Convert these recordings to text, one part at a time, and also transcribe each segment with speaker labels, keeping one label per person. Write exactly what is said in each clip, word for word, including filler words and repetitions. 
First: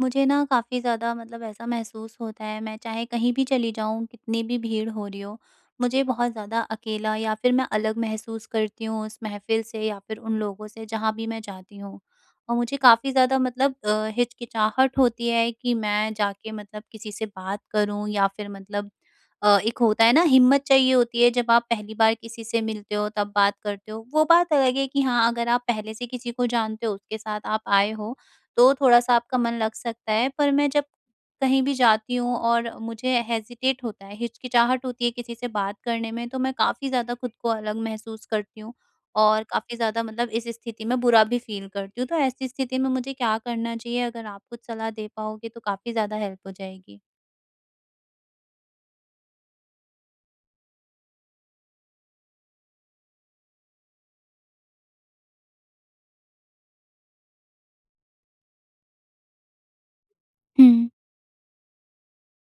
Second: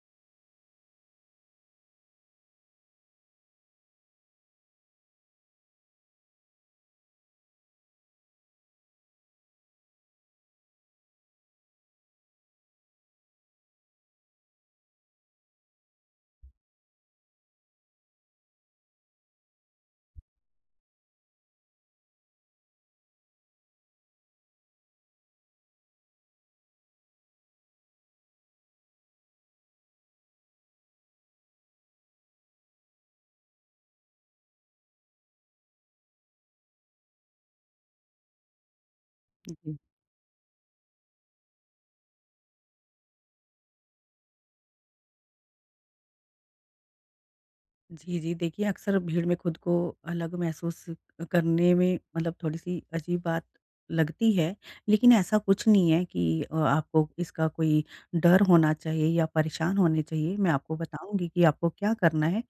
Speaker 1: मुझे ना, काफ़ी ज़्यादा मतलब ऐसा महसूस होता है, मैं चाहे कहीं भी चली जाऊँ, कितनी भी भीड़ हो रही हो, मुझे बहुत ज़्यादा अकेला या फिर मैं अलग महसूस करती हूँ, उस महफ़िल से या फिर उन लोगों से, जहाँ भी मैं जाती हूँ। और मुझे काफ़ी ज़्यादा मतलब अ, हिचकिचाहट होती है कि मैं जाके मतलब किसी से बात करूँ या फिर मतलब अ, एक होता है ना, हिम्मत चाहिए होती है, जब आप पहली बार किसी से मिलते हो, तब बात करते हो। वो बात अलग है कि हाँ, अगर आप पहले से किसी को जानते हो, उसके साथ आप आए हो, तो थोड़ा-सा आपका मन लग सकता है। पर मैं जब कहीं भी जाती हूँ और मुझे हेसिटेट होता है, हिचकिचाहट होती है किसी से बात करने में, तो मैं काफ़ी ज़्यादा खुद को अलग महसूस करती हूँ, और
Speaker 2: हुँ।
Speaker 1: काफ़ी ज़्यादा मतलब इस स्थिति में बुरा भी फ़ील करती हूँ। तो ऐसी स्थिति में मुझे क्या करना चाहिए? अगर आप कुछ सलाह दे पाओगे, तो काफ़ी ज़्यादा हेल्प हो जाएगी।
Speaker 2: जी, जी, देखिए, अक्सर भीड़ में खुद को अलग महसूस करने में, मतलब थोड़ी-सी अजीब बात लगती है। लेकिन ऐसा कुछ नहीं है कि अ, आपको इसका कोई डर होना चाहिए या परेशान होने चाहिए। मैं आपको
Speaker 1: हुँ।
Speaker 2: बताऊँगी कि आपको क्या करना है।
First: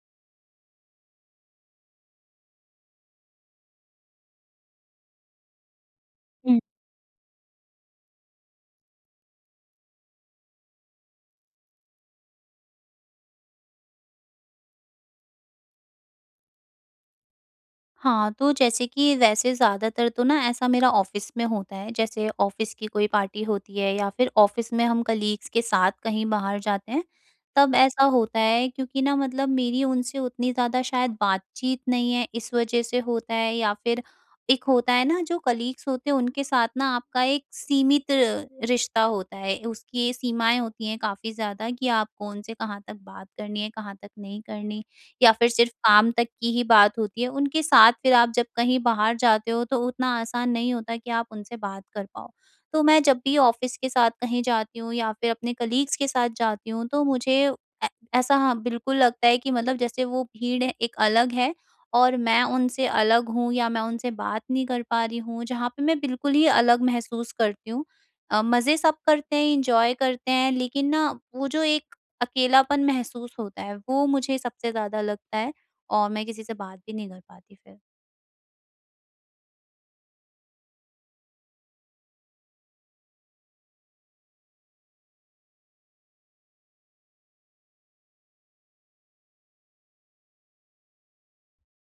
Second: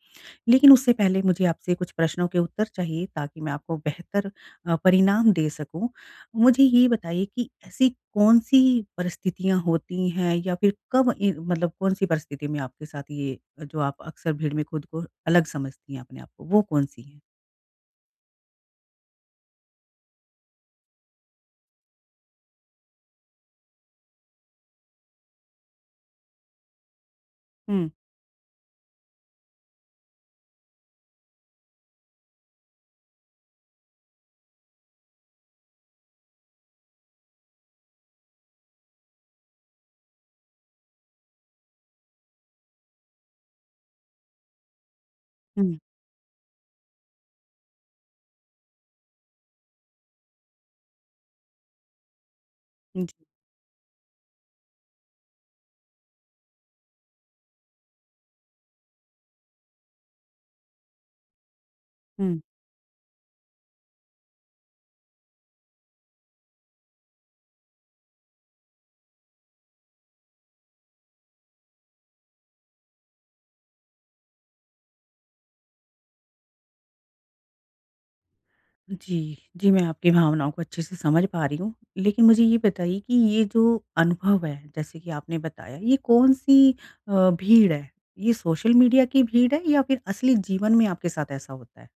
Speaker 2: लेकिन उससे पहले मुझे आपसे कुछ प्रश्नों के उत्तर चाहिए, ताकि मैं आपको बेहतर अ, परिणाम दे सकूँ।
Speaker 1: हुँ।
Speaker 2: मुझे ये बताइए कि ऐसी कौन-सी परिस्थितियाँ होती हैं, या फिर कब ए मतलब कौन-सी परिस्थिति में आपके साथ ये, जो आप अक्सर भीड़ में खुद को अलग समझती हैं अपने आप को, वो कौन-सी है?
Speaker 1: हाँ, तो जैसे कि वैसे ज़्यादातर तो ना ऐसा मेरा ऑफ़िस में होता है, जैसे ऑफ़िस की कोई पार्टी होती है या फिर ऑफ़िस में हम कलीग्स के साथ कहीं बाहर जाते हैं, तब
Speaker 2: हुँ।
Speaker 1: ऐसा होता है। क्योंकि ना मतलब मेरी उनसे उतनी ज़्यादा शायद बातचीत नहीं है इस वजह से होता है या फिर एक होता है ना जो कलीग्स होते हैं उनके साथ ना आपका एक सीमित रिश्ता होता है, उसकी सीमाएँ होती हैं काफ़ी ज़्यादा कि आप कौन-से, कहाँ तक बात करनी है, कहाँ तक नहीं करनी या फिर सिर्फ
Speaker 2: हुँ।
Speaker 1: काम तक की ही बात होती है। उनके साथ फिर आप जब कहीं बाहर जाते हो, तो उतना आसान नहीं होता कि आप उनसे बात कर पाओ। तो मैं
Speaker 2: हुँ,
Speaker 1: जब
Speaker 2: जी।
Speaker 1: भी ऑफ़िस के साथ कहीं जाती हूँ या फिर अपने कलीग्स के साथ जाती हूँ, तो मुझे ऐ ऐसा हाँ, बिल्कुल लगता है कि मतलब जैसे वो भीड़ है एक अलग है और
Speaker 2: हुँ।
Speaker 1: मैं उनसे अलग हूँ या मैं उनसे बात नहीं कर पा रही हूँ, जहाँ पे मैं बिल्कुल ही अलग महसूस करती हूँ। अ, मज़े सब करते हैं, एंजॉय करते हैं लेकिन ना वो जो एक अकेलापन महसूस होता है, वो मुझे सबसे ज़्यादा लगता है और मैं किसी से बात ही नहीं कर पाती फिर।
Speaker 2: जी, जी, मैं आपकी भावनाओं को अच्छे से समझ पा रही हूँ। लेकिन मुझे ये बताइए कि ये जो अनुभव है, जैसे कि आपने बताया ये कौन-सी अ, भीड़ है? ये सोशल मीडिया की भीड़ है या फिर असली जीवन में आपके साथ ऐसा होता है?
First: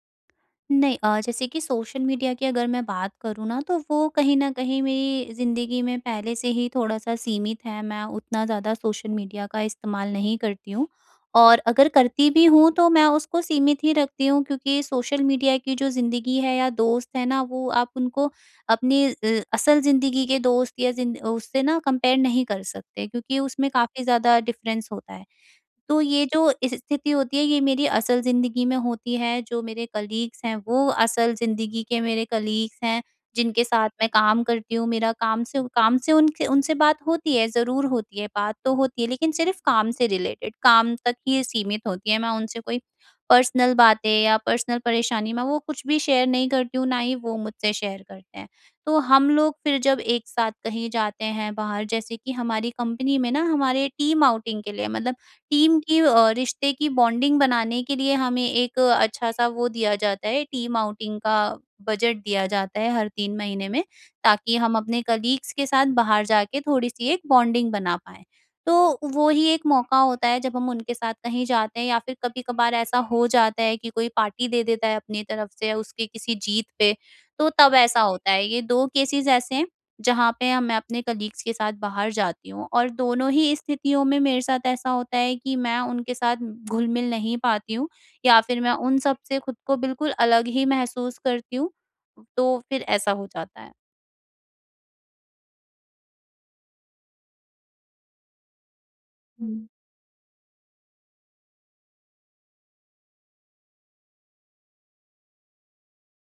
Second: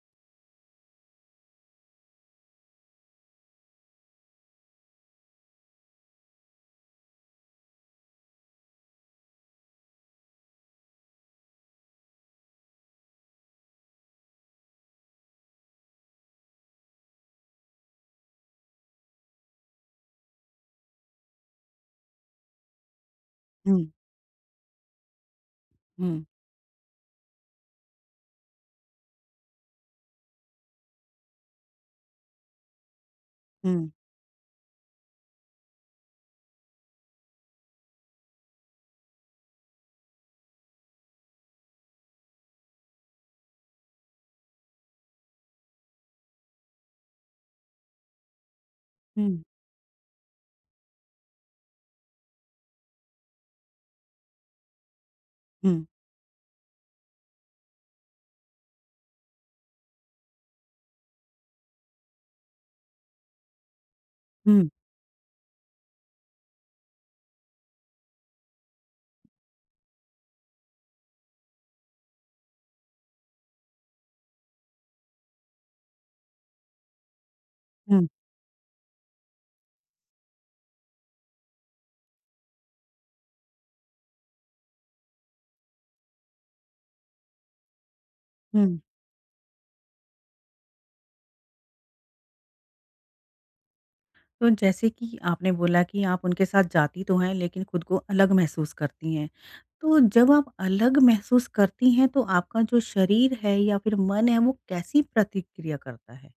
Speaker 1: नहीं अ, जैसे कि सोशल मीडिया की अगर मैं बात करूँ ना, तो वो कहीं न कहीं मेरी ज़िंदगी में पहले से ही थोड़ा-सा सीमित है। मैं उतना ज़्यादा सोशल मीडिया का इस्तेमाल नहीं करती हूँ। और अगर करती भी हूँ, तो मैं उसको सीमित ही रखती हूँ, क्योंकि सोशल मीडिया की जो ज़िंदगी है या दोस्त है ना, वो आप उनको अपनी अ असल ज़िंदगी के दोस्त या जिंद उससे ना कंपेयर नहीं कर सकते। क्योंकि उसमें
Speaker 2: हुँ।
Speaker 1: काफ़ी ज़्यादा डिफरेंस होता है। तो ये
Speaker 2: हुँ।
Speaker 1: जो इस स्थिति होती है ये मेरी असल ज़िंदगी में होती है। जो मेरे कलीग्स हैं वो असल ज़िंदगी के मेरे कलीग्स हैं, जिनके साथ
Speaker 2: हुँ।
Speaker 1: मैं काम करती हूँ। मेरा काम से उ काम से उनसे उनसे बात होती है, ज़रूर होती है बात तो होती है, लेकिन सिर्फ़ काम से रिलेटेड काम तक ही सीमित होती है। मैं उनसे कोई पर्सनल बातें या पर्सनल परेशानी में वो कुछ भी शेयर नहीं करती हूँ, ना ही वो मुझसे शेयर करते हैं। तो हम
Speaker 2: हुँ।
Speaker 1: लोग फिर जब एक साथ कहीं जाते हैं बाहर, जैसे कि हमारी कंपनी में ना, हमारे टीम आउटिंग के लिए मतलब टीम
Speaker 2: हुँ।
Speaker 1: की अ, रिश्ते की बॉन्डिंग बनाने के लिए हमें एक अच्छा सा वो दिया जाता है टीम आउटिंग का बजट दिया जाता है हर तीन महीने में, ताकि
Speaker 2: हुँ।
Speaker 1: हम अपने कलीग्स के साथ बाहर जा के थोड़ी-सी एक बॉन्डिंग बना पाएँ। तो वो ही एक मौका होता है जब हम उनके साथ कहीं जाते हैं या फिर कभी-कभार ऐसा हो जाता है कि कोई पार्टी दे देता है अपनी तरफ़ से, उसकी किसी जीत पे। तो तब ऐसा
Speaker 2: हुँ।
Speaker 1: होता है। ये दो केसेस ऐसे हैं जहाँ पे हाँ मैं अपने कलीग्स के साथ बाहर जाती हूँ। और दोनों ही स्थितियों में मेरे साथ ऐसा होता है कि मैं उनके साथ घुल-मिल नहीं पाती हूँ या फिर मैं
Speaker 2: हुँ।
Speaker 1: उन सब से ख़ुद को बिल्कुल अलग ही महसूस करती हूँ, तो फिर ऐसा हो जाता है।
Speaker 2: तो जैसे कि आपने बोला कि आप उनके साथ जाती तो हैं लेकिन ख़ुद को अलग महसूस करती हैं।
Speaker 1: हुँ।
Speaker 2: तो जब आप अलग महसूस करती हैं तो आपका जो शरीर है या फ़िर मन है वो कैसी प्रतिक्रिया करता है?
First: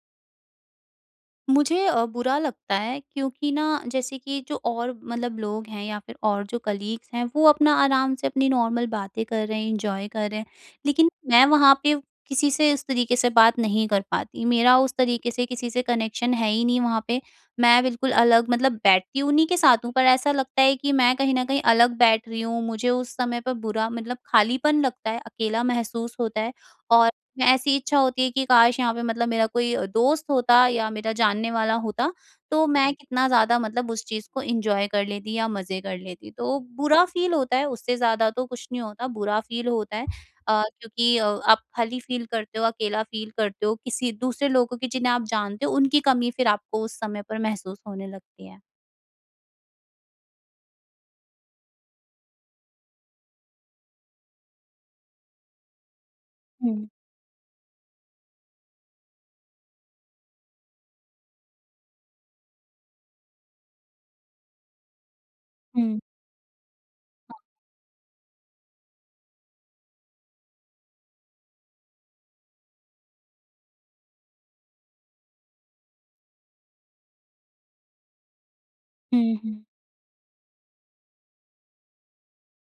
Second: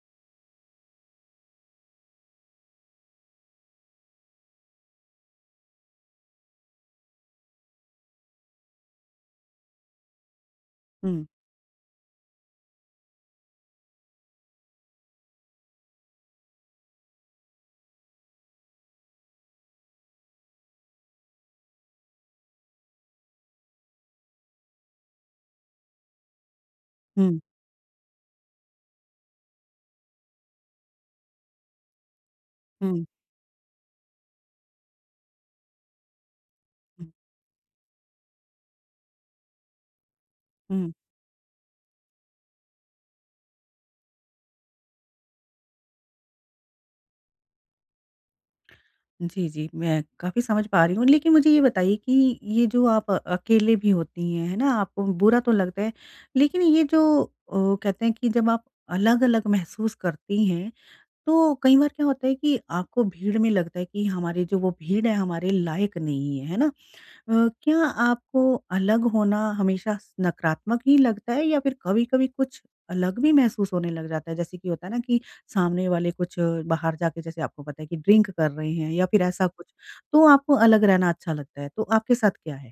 Speaker 1: मुझे अ, बुरा लगता है। क्योंकि ना जैसे कि जो और मतलब लोग हैं या फ़िर और जो कलीग्स हैं वो अपना आराम से अपनी नॉर्मल बातें कर रहे हैं एन्जॉय कर रहे हैं। लेकिन
Speaker 2: हुँ।
Speaker 1: मैं वहाँ पे किसी से उस तरीके से बात नहीं कर पाती मेरा उस तरीके से किसी से कनेक्शन है ही नहीं वहाँ पे। मैं बिल्कुल अलग मतलब बैठती हूँ उन्हीं के साथ हूँ पर ऐसा लगता है कि मैं कहीं न कहीं अलग बैठ रही हूँ मुझे उस समय पर बुरा मतलब खालीपन लगता है। अकेला महसूस होता है और
Speaker 2: हुँ।
Speaker 1: ऐसी इच्छा होती है कि काश यहाँ पे मतलब मेरा अ, कोई दोस्त होता या मेरा जानने वाला होता। तो मैं
Speaker 2: हुँ।
Speaker 1: कितना ज़्यादा मतलब उस चीज़ को एन्जॉय कर लेती या मज़े कर लेती तो बुरा
Speaker 2: हुँ।
Speaker 1: फ़ील होता है उससे ज़्यादा तो कुछ नहीं होता बुरा फ़ील होता है। अ,
Speaker 2: हुँ।
Speaker 1: क्योंकि अ, आप खाली फ़ील करते हो अकेला फ़ील करते हो किसी दूसरे लोगों को जिन्हें आप जानते हो उनकी कमी फ़िर आपको उस समय पर महसूस होने लगती है।
Speaker 2: जी, जी। मैं काफ़ी समझ पा रही हूँ। लेकिन, मुझे ये बताइए कि ये जो आप अकेले भी होती हैं, हैं ना? आपको बुरा तो लगता है, लेकिन ये
Speaker 1: हुँ।
Speaker 2: जो अ, कहते हैं कि जब आप अलग-अलग महसूस करती हैं। तो कई बार क्या होता है कि आपको भीड़ में लगता है कि हमारे जो वो भीड़ है हमारे लायक
Speaker 1: हुँ।
Speaker 2: नहीं है। है ना? अ,
Speaker 1: हाँ।
Speaker 2: क्या आपको अलग होना हमेशा स नकारात्मक ही लगता है या फ़िर कभी-कभी कुछ अलग भी महसूस होने लग जाता है जैसे कि होता है ना कि सामने वाले कुछ बाहर जाके जैसे आपको पता है कि ड्रिंक कर रहे हैं। या फ़िर
Speaker 1: हुँ,
Speaker 2: ऐसा
Speaker 1: हुँ।
Speaker 2: कुछ तो आपको अलग रहना अच्छा लगता है। तो आपके साथ क्या है?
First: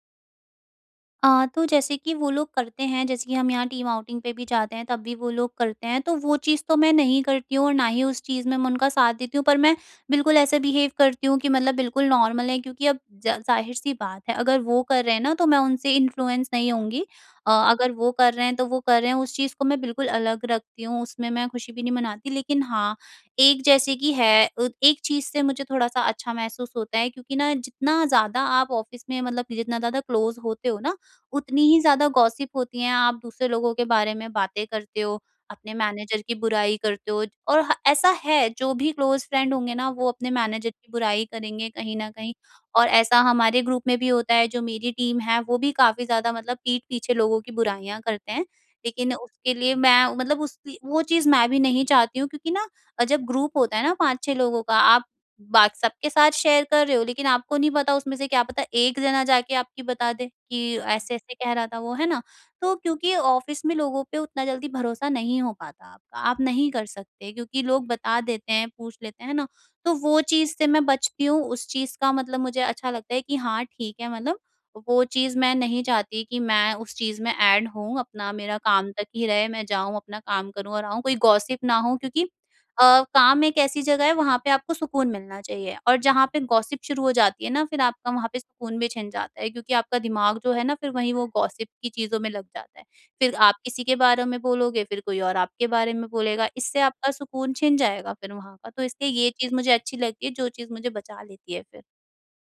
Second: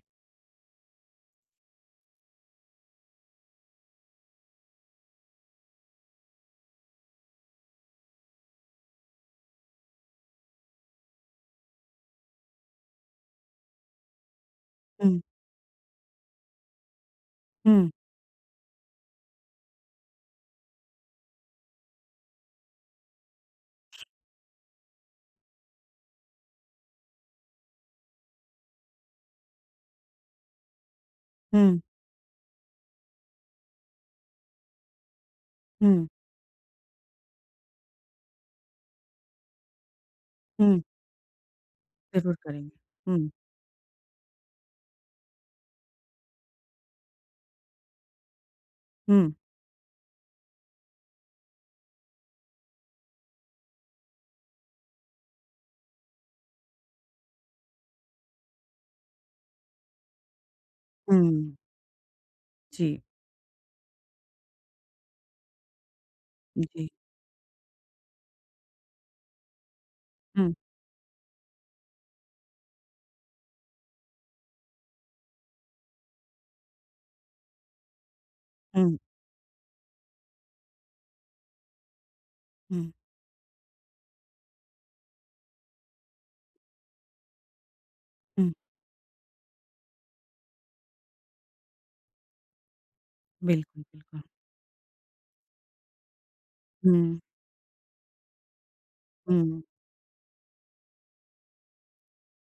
Speaker 1: आ तो जैसे कि वो लोग करते हैं, जैसे कि हम यहाँ टीम आउटिंग पे भी जाते हैं, तब भी वो लोग करते हैं। तो वो चीज़ तो मैं नहीं करती हूँ और ना ही उस चीज़ में मैं उनका साथ देती हूँ। पर मैं बिल्कुल ऐसे बिहेव करती हूँ कि मतलब बिल्कुल नॉर्मल है, क्योंकि अब ज ज़ाहिर-सी बात है, अगर वो कर रहे
Speaker 2: हुँ।
Speaker 1: हैं ना, तो मैं उनसे इन्फ्लुएंस नहीं होऊँगी। अ,
Speaker 2: हुँ।
Speaker 1: अगर वो कर रहे हैं, तो वो कर रहे हैं, उस चीज़ को मैं बिल्कुल अलग रखती हूँ। उसमें मैं खुशी भी नहीं मनाती, लेकिन हाँ, एक जैसे कि है, अत एक चीज़ से मुझे थोड़ा-सा अच्छा महसूस होता है, क्योंकि ना, जितना ज़्यादा आप ऑफ़िस में मतलब जितना ज़्यादा क्लोज़ होते हो ना, उतनी
Speaker 2: हुँ।
Speaker 1: ही ज़्यादा गॉसिप होती हैं। आप दूसरे लोगों के बारे में बातें करते हो, अपने
Speaker 2: हुँ।
Speaker 1: मैनेजर की बुराई करते हो, और ह ऐसा है, जो भी क्लोज़ फ्रेंड होंगे ना, वो अपने मैनेजर
Speaker 2: हुँ।
Speaker 1: की बुराई करेंगे कहीं न कहीं।
Speaker 2: ज़रूर करेंगे।
Speaker 1: और ऐसा
Speaker 2: हुँ।
Speaker 1: हमारे ग्रुप में भी होता है, जो मेरी टीम है, वो भी काफ़ी ज़्यादा मतलब पीठ पीछे लोगों की बुराइयाँ करते हैं। लेकिन
Speaker 2: हुँ।
Speaker 1: उसके लिए मैं मतलब उसकी वो चीज़ मैं भी नहीं चाहती हूँ, क्योंकि ना अ, जब ग्रुप होता है ना पाँच छह लोगों का, आप बात सबके साथ शेयर कर रहे हो, लेकिन आपको नहीं पता उसमें से क्या पता एक जना जाके आपकी बता दे कि, "ऐसे-ऐसे कह
Speaker 2: हुँ।
Speaker 1: रहा था वो।" है ना? तो
Speaker 2: जी।
Speaker 1: क्योंकि ऑफ़िस में लोगों पे उतना जल्दी भरोसा नहीं हो पाता, आप नहीं कर
Speaker 2: जी।
Speaker 1: सकते, क्योंकि लोग बता देते हैं, पूछ लेते हैं, है ना? तो वो
Speaker 2: हुँ।
Speaker 1: चीज़ से मैं बचती हूँ। उस चीज़ का मतलब मुझे अच्छा लगता है कि हाँ, ठीक है। मतलब वो चीज़ मैं नहीं चाहती कि मैं उस चीज़ में एड होऊँ, अपना मेरा काम
Speaker 2: हुँ।
Speaker 1: तक ही रहे। मैं जाऊँ, अपना काम करूँ, और आऊँ। कोई गॉसिप ना हो, क्योंकि
Speaker 2: हुँ।
Speaker 1: अ, काम एक ऐसी जगह है, वहाँ पे आपको सुकून मिलना चाहिए। और जहाँ पे गॉसिप शुरू हो जाती है ना, फिर आपका वहाँ पे
Speaker 2: हुँ।
Speaker 1: सुकून भी छिन जाता है, क्योंकि आपका दिमाग जो है ना, फिर वहीं वो गॉसिप की चीज़ों में लग जाता है। फिर आप
Speaker 2: बिल्कुल,
Speaker 1: किसी के
Speaker 2: बिल्कुल।
Speaker 1: बारे में बोलोगे, फिर कोई और आपके बारे में बोलेगा, इससे आपका
Speaker 2: हुँ।
Speaker 1: सुकून छिन जाएगा फिर वहाँ पर। तो इसलिए ये चीज़
Speaker 2: हुँ।
Speaker 1: मुझे अच्छी लगती है, जो चीज़ मुझे बचा लेती है फिर।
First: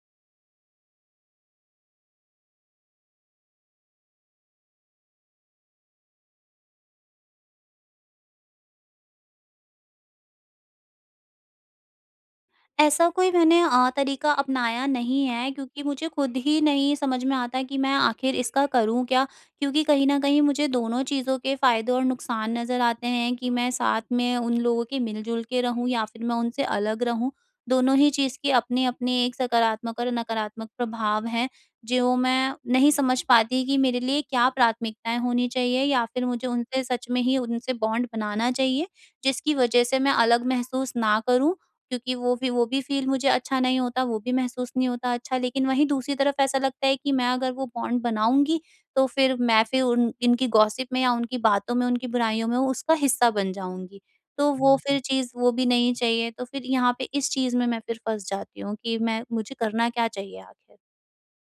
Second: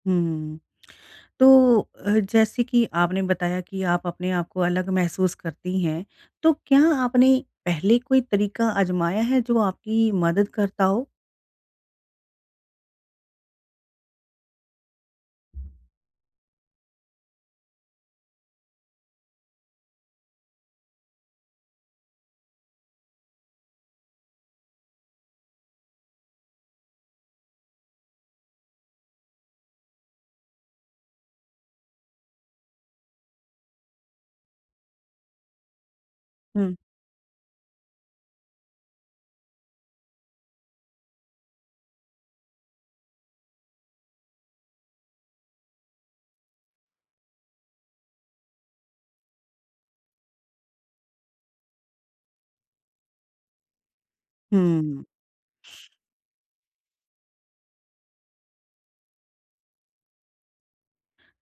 Speaker 2: हुँ। तो अ, जैसे कि आपने बताया कि आप अपने आप को अलग महसूस करती हैं, तो क्या आपने पहले कोई तरीका आज़माया है, जो आपकी मदद करता हो?
Speaker 1: ऐसा कोई मैंने अ, तरीका अपनाया नहीं है। क्योंकि मुझे खुद ही नहीं समझ में आता कि मैं आखिर इसका करूँ क्या? क्योंकि कहीं न कहीं मुझे दोनों चीज़ों के फायदे और नुकसान नज़र आते हैं, कि मैं साथ में उन लोगों के मिल-जुल के रहूँ या फिर मैं उनसे अलग रहूँ। दोनों ही चीज़ के अपने-अपने एक सकारात्मक और नकारात्मक प्रभाव हैं। ज्यों मैं नहीं समझ पाती कि मेरे लिए क्या प्राथमिकताएँ होनी चाहिए या फिर मुझे
Speaker 2: हुँ।
Speaker 1: उनसे सच में ही उनसे बॉन्ड बनाना चाहिए। जिसकी वजह से मैं अलग महसूस ना करूँ, क्योंकि वो भी वो भी फील मुझे अच्छा नहीं होता, वो भी महसूस नहीं होता अच्छा। लेकिन वहीं दूसरी तरफ ऐसा लगता है कि मैं अगर वो बॉन्ड बनाऊँगी, तो फिर मैं फिर उन इनकी गॉसिप में या उनकी बातों में, उनकी बुराइयों में उसका हिस्सा बन जाऊँगी। तो वो फिर
Speaker 2: हुँ।
Speaker 1: चीज़ वो भी नहीं चाहिए। तो फिर यहाँ पे इस चीज़ में मैं फिर फँस जाती हूँ कि मैं मुझे करना क्या चाहिए आखिर?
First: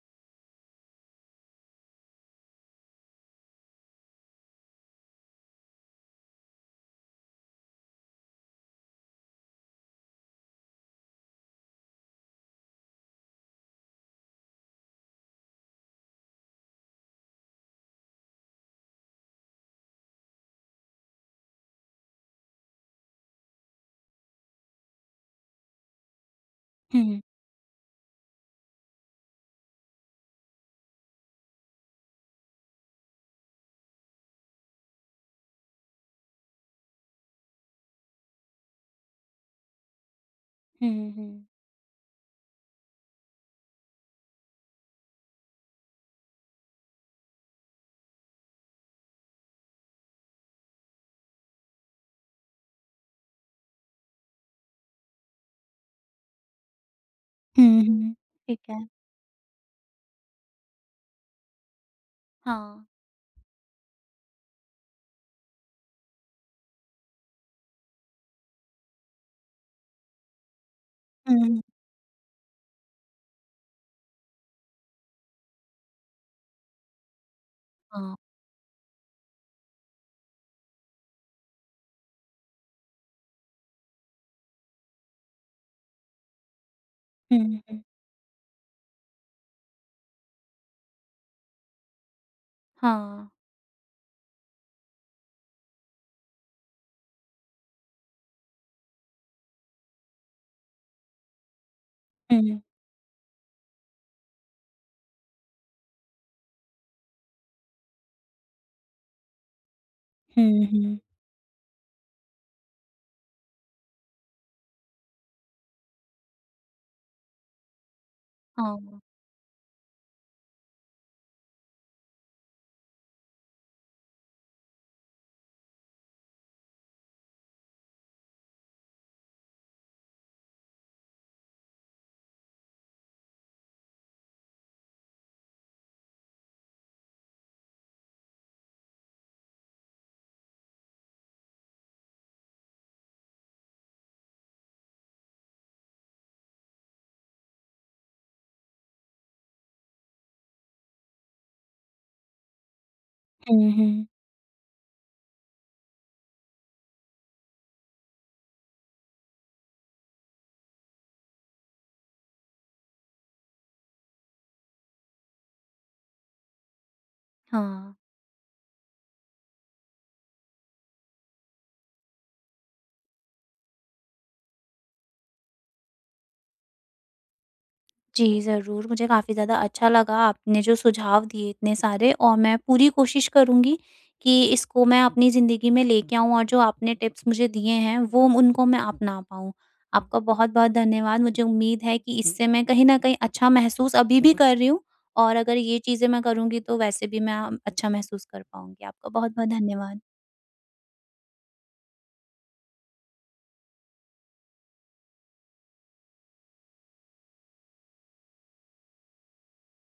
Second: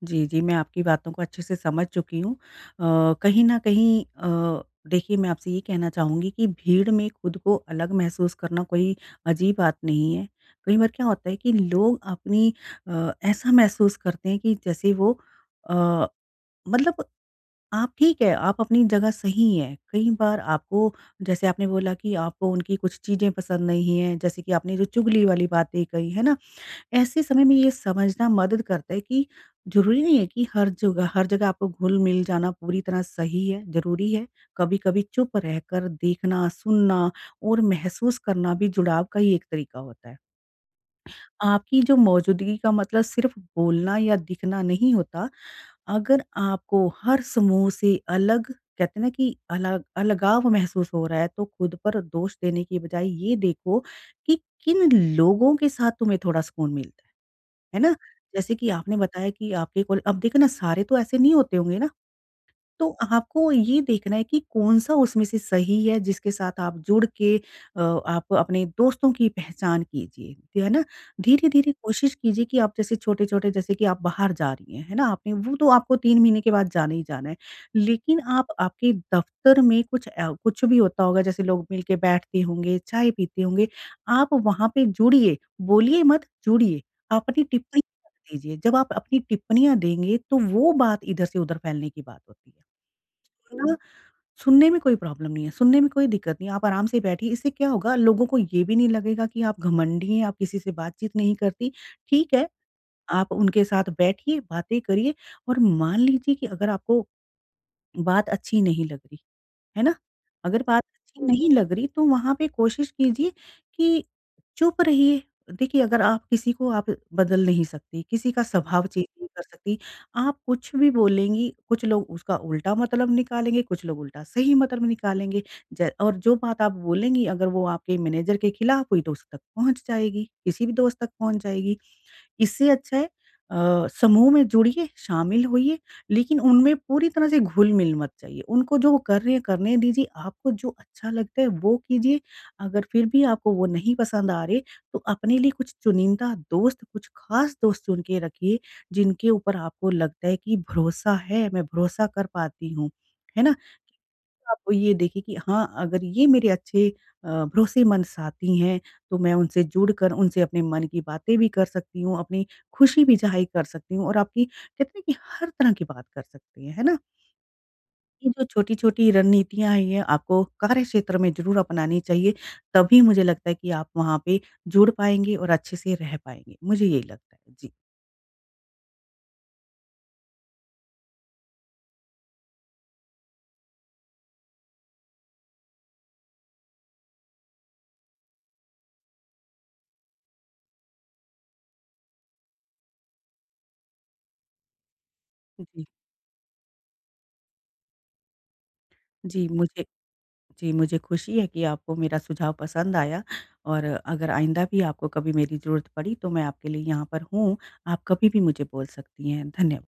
Speaker 2: जी, जी, मैं आपकी बातों को अच्छे से समझ चुकी हूँ। अ, कहीं न कहीं अ, देखिए मैं आपसे ये कहना चाहूँगी कि भीड़ में खुद को अलग महसूस करना कोई अजीब बात नहीं है। कई बार क्या होता है कि लोग अपनी अ, ऐसा महसूस करते हैं कि जैसे वो अ, मतलब आप ठीक है, आप अपनी जगह सही हैं। कई बार आपको जैसे आपने बोला कि आपको उनकी कुछ चीज़ें पसंद नहीं है, जैसे कि आपने जो चुगली वाली बातें कही है ना?
Speaker 1: हुँ, हुँ।
Speaker 2: ऐसे समय में ये समझना मदद करता है कि ज़रूरी नहीं है कि हर जगह हर जगह आपको घुल मिल जाना पूरी तरह सही है, ज़रूरी है। कभी-कभी चुप रहकर देखना, सुनना और महसूस करना भी, जुड़ाव का ही एक तरीका होता है।
Speaker 1: हुँ, हुँ, हुँ।
Speaker 2: आपकी जो मौजूदगी का मतलब सिर्फ बोलना या दिखना नहीं होता। अगर आपको हर समूह से अलग कहते हैं ना कि अलग अलगाव महसूस हो रहा है तो खुद पर दोष देने की बजाए, ये देखो कि किन लोगों के साथ तुम्हें थोड़ा सुकून मिलता है। है
Speaker 1: हुँ,
Speaker 2: ना?
Speaker 1: हुँ,
Speaker 2: जैसे
Speaker 1: ठीक
Speaker 2: कि
Speaker 1: है।
Speaker 2: आपने बताया कि आपके कॉल अब देखो ना सारे तो ऐसे नहीं होते होंगे ना?
Speaker 1: हाँ।
Speaker 2: तो आपको ये देखना है कि कौन-सा उसमें से सही है, जिसके साथ आप जुड़ के अ, आप अपने दोस्तों की पहचान कीजिए। है ना?
Speaker 1: हुँ।
Speaker 2: धीरे-धीरे कोशिश कीजिए कि आप जैसे छोटे-छोटे जैसे कि आप बाहर जा रही हैं, है ना? आपने वो तो आपको तीन महीने के बाद जाना ही जाना है।
Speaker 1: हाँ।
Speaker 2: लेकिन आप आपके दफ्तर में कुछ अ, कुछ भी होता होगा जैसे लोग मिलके बैठते होंगे, चाय पीते होंगे। आप वहाँ पे जुड़िए, बोलिए मत जुड़िए। आप
Speaker 1: हुँ,
Speaker 2: अपनी टिप्पणी
Speaker 1: हुँ।
Speaker 2: मत दीजिए, जब आप अपनी टिप्पणियाँ देंगे तो वो बात इधर से उधर फैलने की बात होती है।
Speaker 1: हाँ।
Speaker 2: [unintelligible] अ, सुनने में कोई प्रॉब्लम नहीं है। सुनने में कोई दिक्कत नहीं है, आप आराम से बैठिए, इससे क्या होगा लोगों को ये भी नहीं लगेगा कि आप घमंडी हैं, आप किसी से बातचीत नहीं करती। ठीक है,
Speaker 1: हुँ।
Speaker 2: आप उनके साथ बैठिए, बातें करिए और मान लीजिए कि अगर आपको बात अच्छी नहीं लग रही है ना? अगर
Speaker 1: हुँ,
Speaker 2: बात
Speaker 1: हुँ।
Speaker 2: अच्छी नहीं लग रही, तो वहाँ पे कोशिश कीजिए कि चुप रहिए, देखिए अगर आप किसी को आप बदल नहीं सकती, किसी का स्वभाव
Speaker 1: हाँ।
Speaker 2: चेंज नहीं कर सकती। आप कुछ भी बोलेंगी, कुछ लोग उसका उल्टा मतलब निकालेंगे, कुछ लोग उल्टा सही मतलब निकालेंगे। ज और जो बात आप बोलेंगी अगर वो आपके मैनेजर के खिलाफ हुई तो उस तक पहुँच जाएगी, किसी भी दोस्त तक पहुँच जाएगी। इससे अच्छा है अ, समूह में जुड़िए, शामिल होइए, लेकिन उनमें पूरी तरह से घुल-मिल मत जाइये। उनको जो वो कर रहे हैं करने दीजिए, आपको जो अच्छा लगता है वो कीजिए अगर फिर भी आपको वो नहीं पसंद आ रहे, तो अपने लिए कुछ चुनिंदा दोस्त, कुछ खास दोस्त चुन के रखिए, जिनके ऊपर आपको लगता है कि भरोसा है, मैं भरोसा कर पाती हूँ, है ना?
Speaker 1: हुँ, हुँ।
Speaker 2: आप ये देखिए कि हाँ अगर ये मेरे अच्छे अ, भरोसेमंद साथी हैं, तो मैं उनसे जुड़कर उनसे अपने मन की बातें भी कर सकती हूँ, अपनी खुशी भी ज़ाहिर कर सकती हूँ और आपकी कहते है ना की हर तरह की बात कर सकती हैं, है ना?
Speaker 1: हाँ।
Speaker 2: ये जो छोटी-छोटी रणनीतियाँ हैं, ये आपको कार्यक्षेत्र में ज़रूर अपनानी चाहिए, तभी मुझे लगता है कि आप वहाँ पे जुड़ पाएँगे और अच्छे से रह पाएँगे, मुझे यही लगता है जी।
Speaker 1: जी ज़रूर, मुझे काफ़ी ज़्यादा अच्छा लगा आपने जो सुझाव दिए इतने सारे और मैं पूरी कोशिश करूँगी कि इसको मैं अपनी ज़िंदगी में लेके आऊँ और जो आपने टिप्स मुझे दिए हैं, वो, उनको मैं अपना पाऊँ। आपका बहुत-बहुत धन्यवाद मुझे उम्मीद है कि इससे मैं कहीं न कहीं अच्छा महसूस अभी भी कर रही हूँ, और अगर ये
Speaker 2: जी।
Speaker 1: चीज़ें मैं करूँगी तो वैसे भी मैं अ, अच्छा महसूस कर पाऊँगी आपका
Speaker 2: जी
Speaker 1: बहुत-बहुत
Speaker 2: मुझे
Speaker 1: धन्यवाद।
Speaker 2: जी मुझे खुशी है कि आपको मेरा सुझाव पसंद आया और अगर आइंदा भी आपको कभी मेरी ज़रूरत पड़ी, तो मैं आपके लिए यहाँ पर हूँ। आप कभी भी मुझे बोल सकती हैं। धन्य